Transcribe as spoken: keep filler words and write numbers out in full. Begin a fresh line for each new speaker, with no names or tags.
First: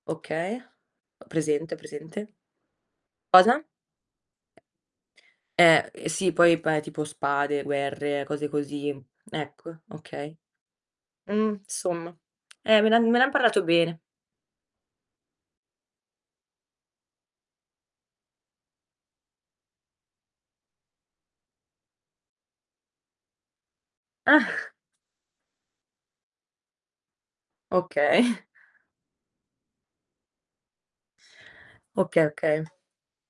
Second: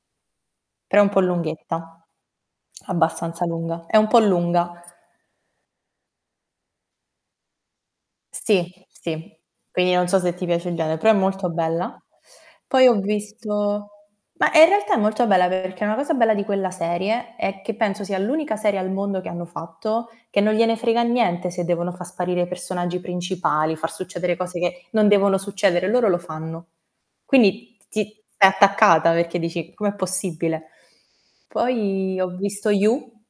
Okay,
Però è un po'
ho presente, ho
lunghetta,
presente.
abbastanza
Cosa?
lunga. È un po' lunga.
Eh, sì poi, pa tipo spade, guerre, cose
Sì,
così.
sì.
Ecco
Quindi non so se
okay.
ti piace il gene però è molto
Mhmm,
bella.
somma, eh
Poi
me
ho
l'han me ne han parlato
visto
bene.
bah, in realtà è molto bella perché una cosa bella di quella serie è che, penso sia l'unica serie al mondo, che hanno fatto che non gliene frega niente se devono fa sparire i personaggi principali, far succedere cose che non devono succedere. Loro lo fanno. Quindi t
Okay.
ti stai attaccata perché dici: "Com'è possibile?". Poi
Okay.
ho
Okay.
visto You.